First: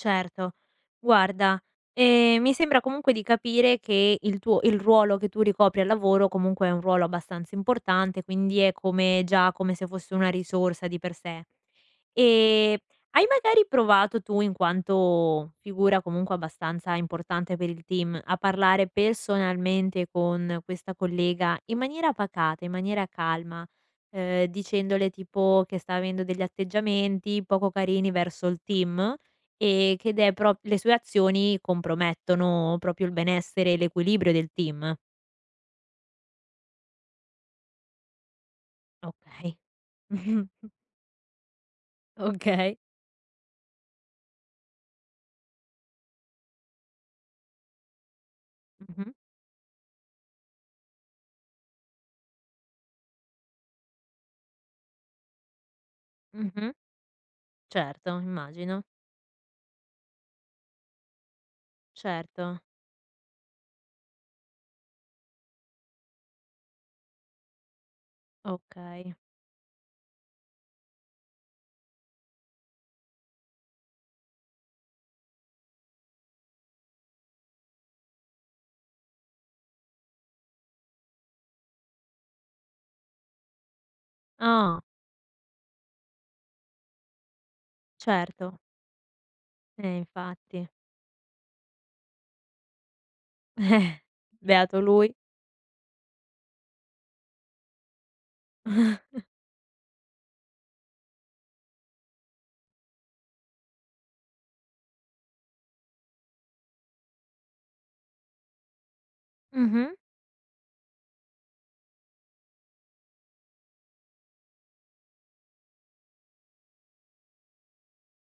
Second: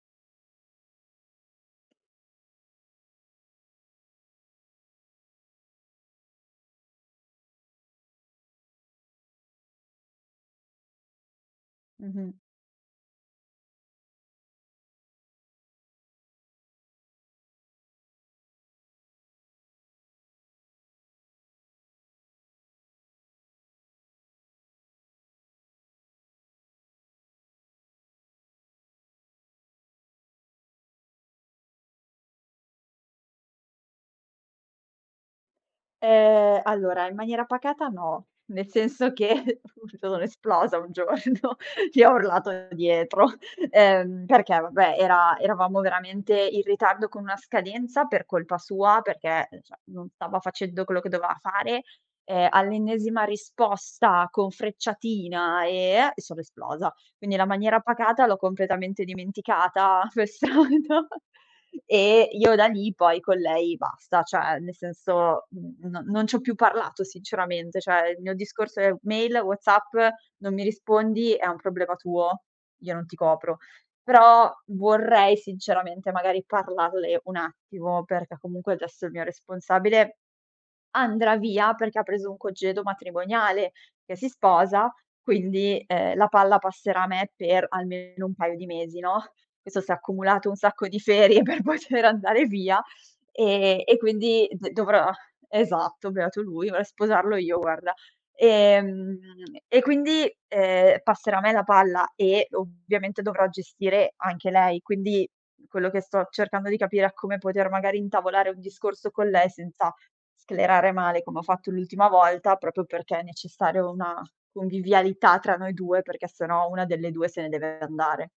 Certo, guarda, ehm, mi sembra comunque di capire che il tuo il ruolo che tu ricopri al lavoro comunque è un ruolo abbastanza importante, quindi è come già come se fosse una risorsa di per sé. Mh-mh. Ehm, hai magari provato tu, in quanto figura comunque abbastanza importante per il team, a parlare personalmente con questa collega, in maniera pacata, in maniera calma, ehm, dicendole tipo che sta avendo degli atteggiamenti poco carini verso il team e che de pr le sue azioni compromettono proprio il benessere e l'equilibrio del team? Ehm, allora in maniera pacata no, nel senso Okay. che sono esplosa un giorno, gli ho urlato Okay. dietro, ehm perché vabbè era eravamo veramente in ritardo con una scadenza per colpa sua, Mh-mh. perché, uhm, cioè, non stava facendo quello che doveva fare, e all'ennesima risposta con frecciatina eh è, sono Mh-mh. esplosa. Quindi la maniera Certo, pacata l'ho immagino. completamente dimenticata, come al solito e io Certo. da lì poi con lei basta, cioè nel senso n non non ci ho più parlato sinceramente, cioè, il mio discorso è Okay. mail, WhatsApp, non mi rispondi, è un problema tuo, io non ti copro. Però vorrei sinceramente, magari parlarle un attimo, perché comunque adesso il mio responsabile andrà via perché ha preso un congedo matrimoniale, che si Ah! sposa, quindi, ehm, la palla passerà a me per almeno un paio Certo. di mesi, no. Questo Eh s'è accumulato un infatti. sacco di ferie per poter andare via e e quindi d Beato dovrò lui. esatto, beato lui, vorrei sposarlo io guarda, ehm, e quindi, ehm, passerà a me la palla e ovviamente dovrò gestire anche lei, quindi quello che sto cercando di capire a come poter magari intavolare un discorso con lei Mh-mh. senza sclerare male come ho fatto l'ultima volta, proprio perché è necessario una convivialità tra noi 2, perché se no 1 delle 2 se ne deve andare.